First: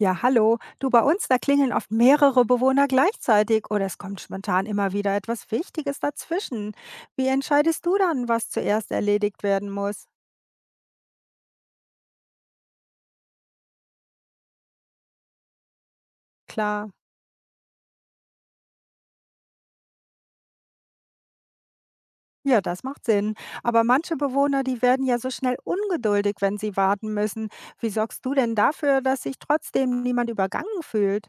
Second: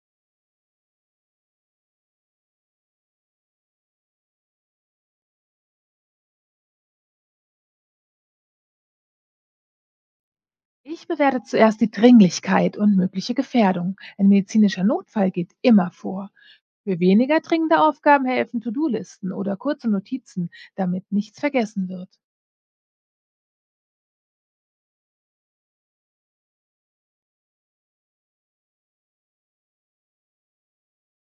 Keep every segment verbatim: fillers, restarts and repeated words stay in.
Ja, hallo. Du, bei uns, da klingeln oft mehrere Bewohner gleichzeitig oder es kommt spontan immer wieder etwas Wichtiges dazwischen. Wie entscheidest du dann, was zuerst erledigt werden muss? Ich bewerte zuerst die Dringlichkeit und mögliche Gefährdung. Ein medizinischer Notfall geht immer vor. Klar, Für weniger dringende Aufgaben helfen To-Do-Listen oder kurze Notizen, damit nichts vergessen wird. ja, das macht Sinn. Aber manche Bewohner, die werden ja so schnell ungeduldig, wenn sie warten müssen. Wie sorgst du denn dafür, dass sich trotzdem niemand übergangen fühlt?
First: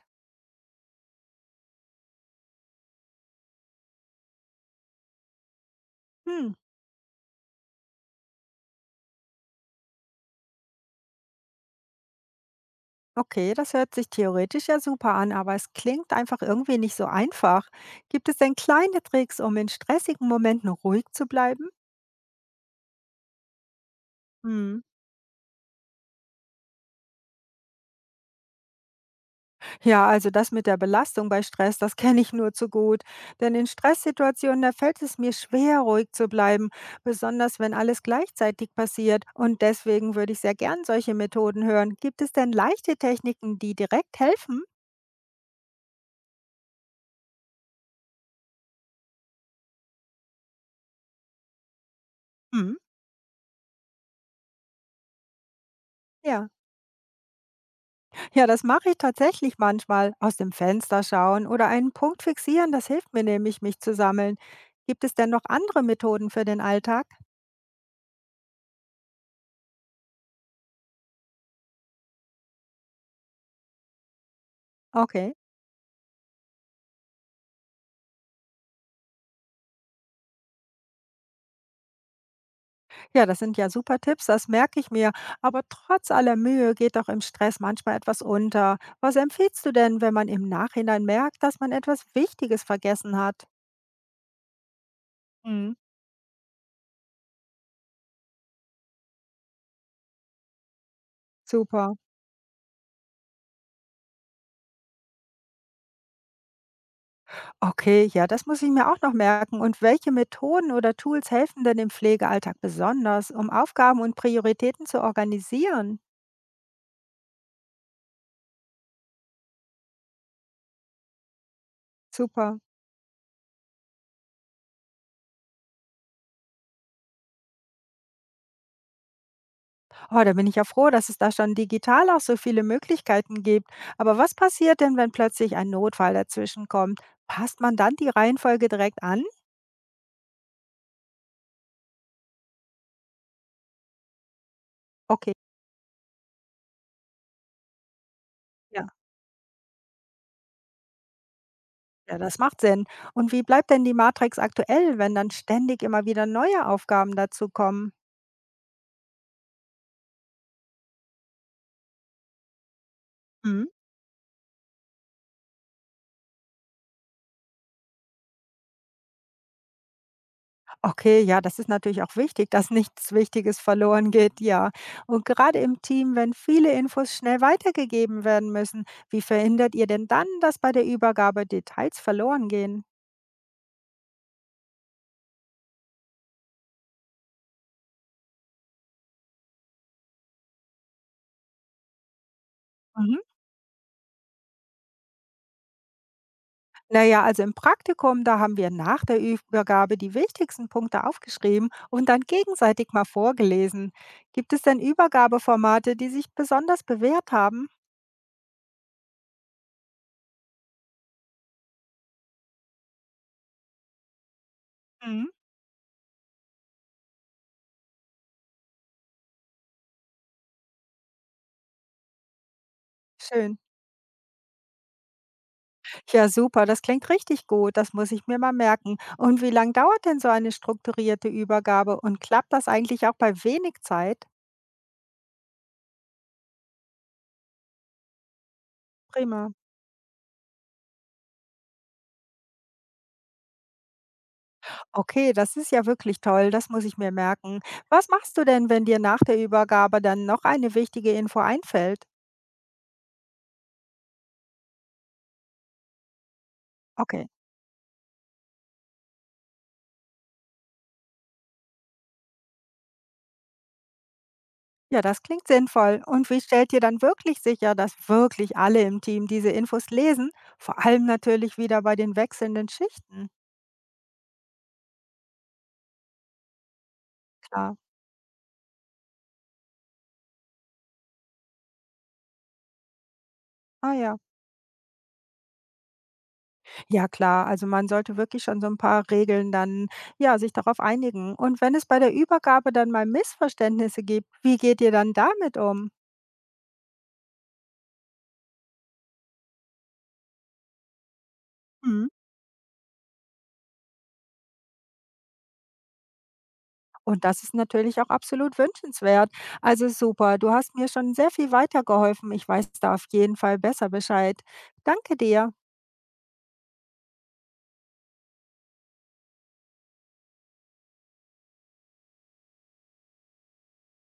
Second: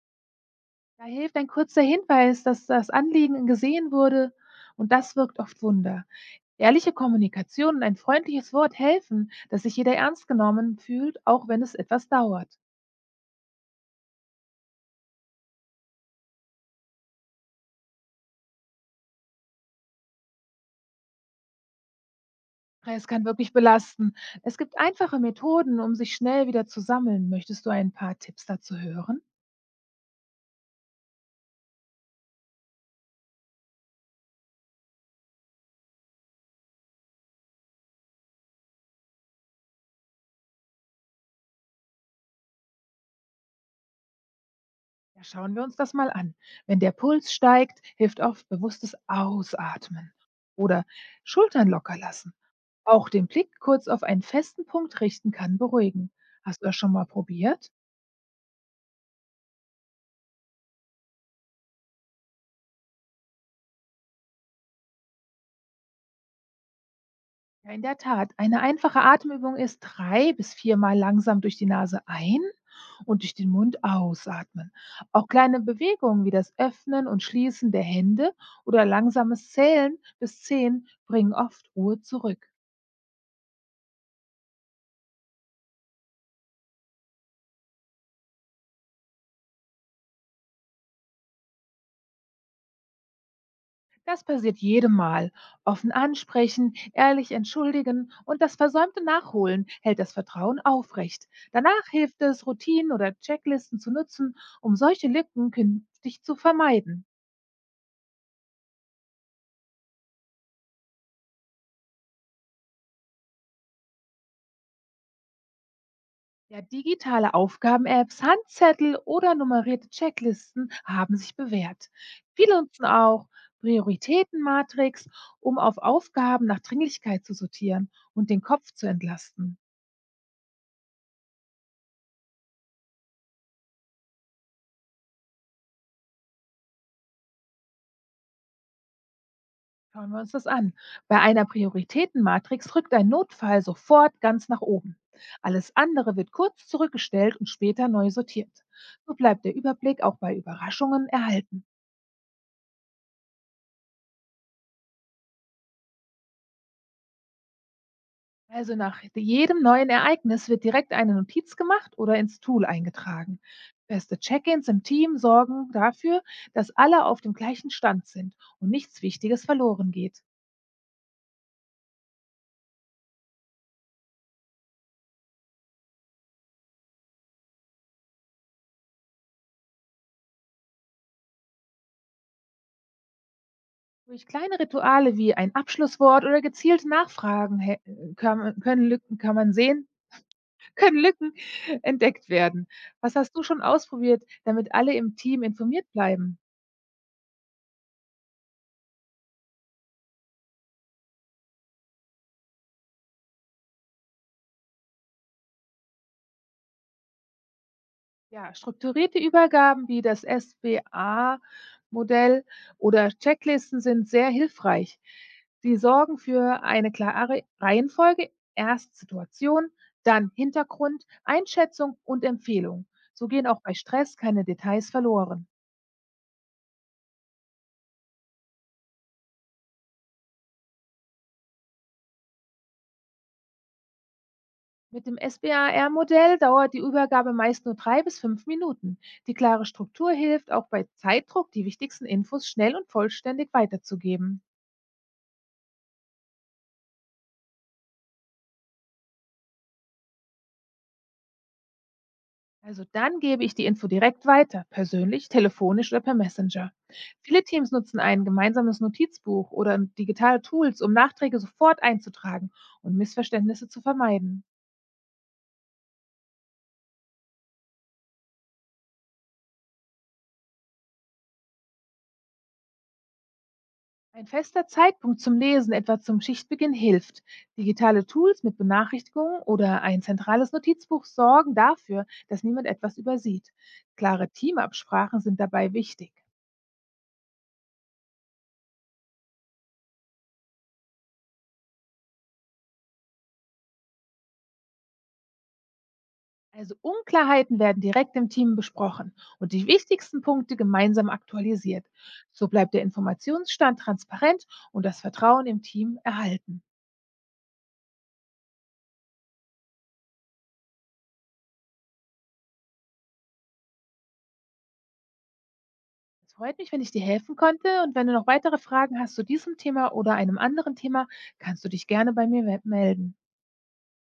Da hilft ein kurzer Hinweis, dass das Anliegen gesehen wurde und das wirkt oft Wunder. Hm. Ehrliche Kommunikation und ein freundliches Wort helfen, dass sich jeder ernst genommen fühlt, auch wenn es etwas dauert. Okay, das hört sich theoretisch ja super an, aber es klingt einfach irgendwie nicht so einfach. Gibt es denn kleine Tricks, um in stressigen Momenten ruhig zu bleiben? Stress kann wirklich belasten. Es gibt Hm. einfache Methoden, um sich schnell wieder zu sammeln. Möchtest du ein paar Tipps dazu hören? Ja, also das mit der Belastung bei Stress, das kenne ich nur zu gut. Denn in Stresssituationen, da fällt es mir schwer, ruhig zu bleiben, besonders wenn alles gleichzeitig passiert. Und deswegen würde ich sehr gern solche Methoden hören. Gibt es denn leichte Techniken, die direkt helfen? Ja, schauen wir uns das mal an. Wenn der Puls steigt, hilft oft bewusstes Ausatmen oder Schultern locker lassen. Mhm. Auch den Blick kurz auf einen festen Punkt richten kann beruhigen. Ja, Hast du das schon mal probiert? ja, das mache ich tatsächlich manchmal. Aus dem Fenster schauen oder einen Punkt fixieren, das hilft mir nämlich, mich zu sammeln. Gibt es denn noch andere Methoden für den Alltag? Ja, in der Tat. Eine einfache Atemübung ist drei bis viermal langsam durch die Nase ein und durch den Mund ausatmen. Auch Okay. kleine Bewegungen wie das Öffnen und Schließen der Hände oder langsames Zählen bis zehn bringen oft Ruhe zurück. Ja, das sind ja super Tipps, das merke ich mir. Aber trotz aller Mühe geht doch im Stress manchmal etwas unter. Was empfiehlst du denn, wenn man im Nachhinein merkt, dass man etwas Wichtiges vergessen hat? Das passiert jedem Mal. Mhm. Offen ansprechen, ehrlich entschuldigen und das versäumte Nachholen hält das Vertrauen aufrecht. Danach Super. hilft es, Routinen oder Checklisten zu nutzen, um solche Lücken künftig zu vermeiden. Okay, ja, das muss ich mir auch noch merken. Und welche Methoden oder Tools helfen denn im Pflegealltag besonders, um Aufgaben und Prioritäten zu organisieren? Ja, digitale Aufgaben-Apps, Handzettel oder nummerierte Checklisten haben sich bewährt. Super. Viele nutzen auch Prioritätenmatrix, um auf Aufgaben nach Dringlichkeit zu sortieren und den Kopf zu entlasten. Oh, da bin ich ja froh, dass es da schon digital auch so viele Möglichkeiten gibt. Aber was passiert denn, wenn plötzlich ein Notfall dazwischen kommt? Passt man dann die Reihenfolge direkt an? Schauen wir uns das an. Bei einer Prioritätenmatrix rückt ein Notfall sofort ganz nach oben. Okay, Alles andere wird kurz zurückgestellt und später neu sortiert. ja, So bleibt der Überblick auch bei Überraschungen erhalten. ja, das macht Sinn. Und wie bleibt denn die Matrix aktuell, wenn dann ständig immer wieder neue Aufgaben dazukommen? Also nach jedem neuen Ereignis wird direkt eine Notiz gemacht oder ins Tool eingetragen. Hm? Feste Check-ins im Team sorgen dafür, dass alle auf dem gleichen Stand sind und nichts Wichtiges verloren geht. Okay, ja, das ist natürlich auch wichtig, dass nichts Wichtiges verloren geht, ja. Und gerade im Team, wenn viele Infos schnell weitergegeben werden müssen, wie verhindert ihr denn dann, dass bei der Übergabe Details verloren gehen? Durch kleine Rituale wie ein Abschlusswort oder gezielte Nachfragen hä- äh, kann, können Lücken kann man sehen, Können Lücken entdeckt werden. Was Mhm. hast du schon ausprobiert, damit alle im Team informiert bleiben? Na ja, also im Praktikum, da haben wir nach der Übergabe die wichtigsten Punkte aufgeschrieben und dann gegenseitig mal vorgelesen. Gibt es denn Übergabeformate, die sich besonders bewährt haben? Ja, strukturierte Übergaben wie das S B A-Modell oder Checklisten sind sehr hilfreich. Mhm. Sie sorgen für eine klare Reihenfolge, erst Situation, dann Hintergrund, Einschätzung und Empfehlung. So gehen Schön. auch bei Stress keine Details verloren. Ja, super, das klingt richtig gut, das muss ich mir mal merken. Und wie lange dauert denn so eine strukturierte Übergabe und klappt das eigentlich auch bei wenig Zeit? Mit dem S B A R-Modell dauert die Übergabe meist nur drei bis fünf Minuten. Die Prima. klare Struktur hilft, auch bei Zeitdruck die wichtigsten Infos schnell und vollständig weiterzugeben. Okay, das ist ja wirklich toll, das muss ich mir merken. Was machst du denn, wenn dir nach der Übergabe dann noch eine wichtige Info einfällt? Also dann gebe ich die Info direkt weiter, persönlich, telefonisch oder per Messenger. Okay. Viele Teams nutzen ein gemeinsames Notizbuch oder digitale Tools, um Nachträge sofort einzutragen und Missverständnisse zu vermeiden. Ja, das klingt sinnvoll. Und wie stellt ihr dann wirklich sicher, dass wirklich alle im Team diese Infos lesen? Vor allem natürlich wieder bei den wechselnden Schichten. Ein fester Zeitpunkt zum Lesen, etwa zum Schichtbeginn, hilft. Klar. Digitale Tools mit Benachrichtigungen oder ein zentrales Notizbuch sorgen dafür, dass niemand etwas übersieht. Ah ja. Klare Teamabsprachen sind dabei wichtig. Ja, klar. Also man sollte wirklich schon so ein paar Regeln dann, ja, sich darauf einigen. Und wenn es bei der Übergabe dann mal Missverständnisse gibt, wie geht ihr dann damit um? Also Unklarheiten werden direkt im Team besprochen und die wichtigsten Punkte gemeinsam aktualisiert. Mhm. So bleibt der Informationsstand transparent und das Vertrauen im Team erhalten. Und das ist natürlich auch absolut wünschenswert. Also super, du hast mir schon sehr viel weitergeholfen. Ich weiß da auf jeden Fall besser Bescheid. Danke dir. Es freut mich, wenn ich dir helfen konnte, und wenn du noch weitere Fragen hast zu diesem Thema oder einem anderen Thema, kannst du dich gerne bei mir we- melden.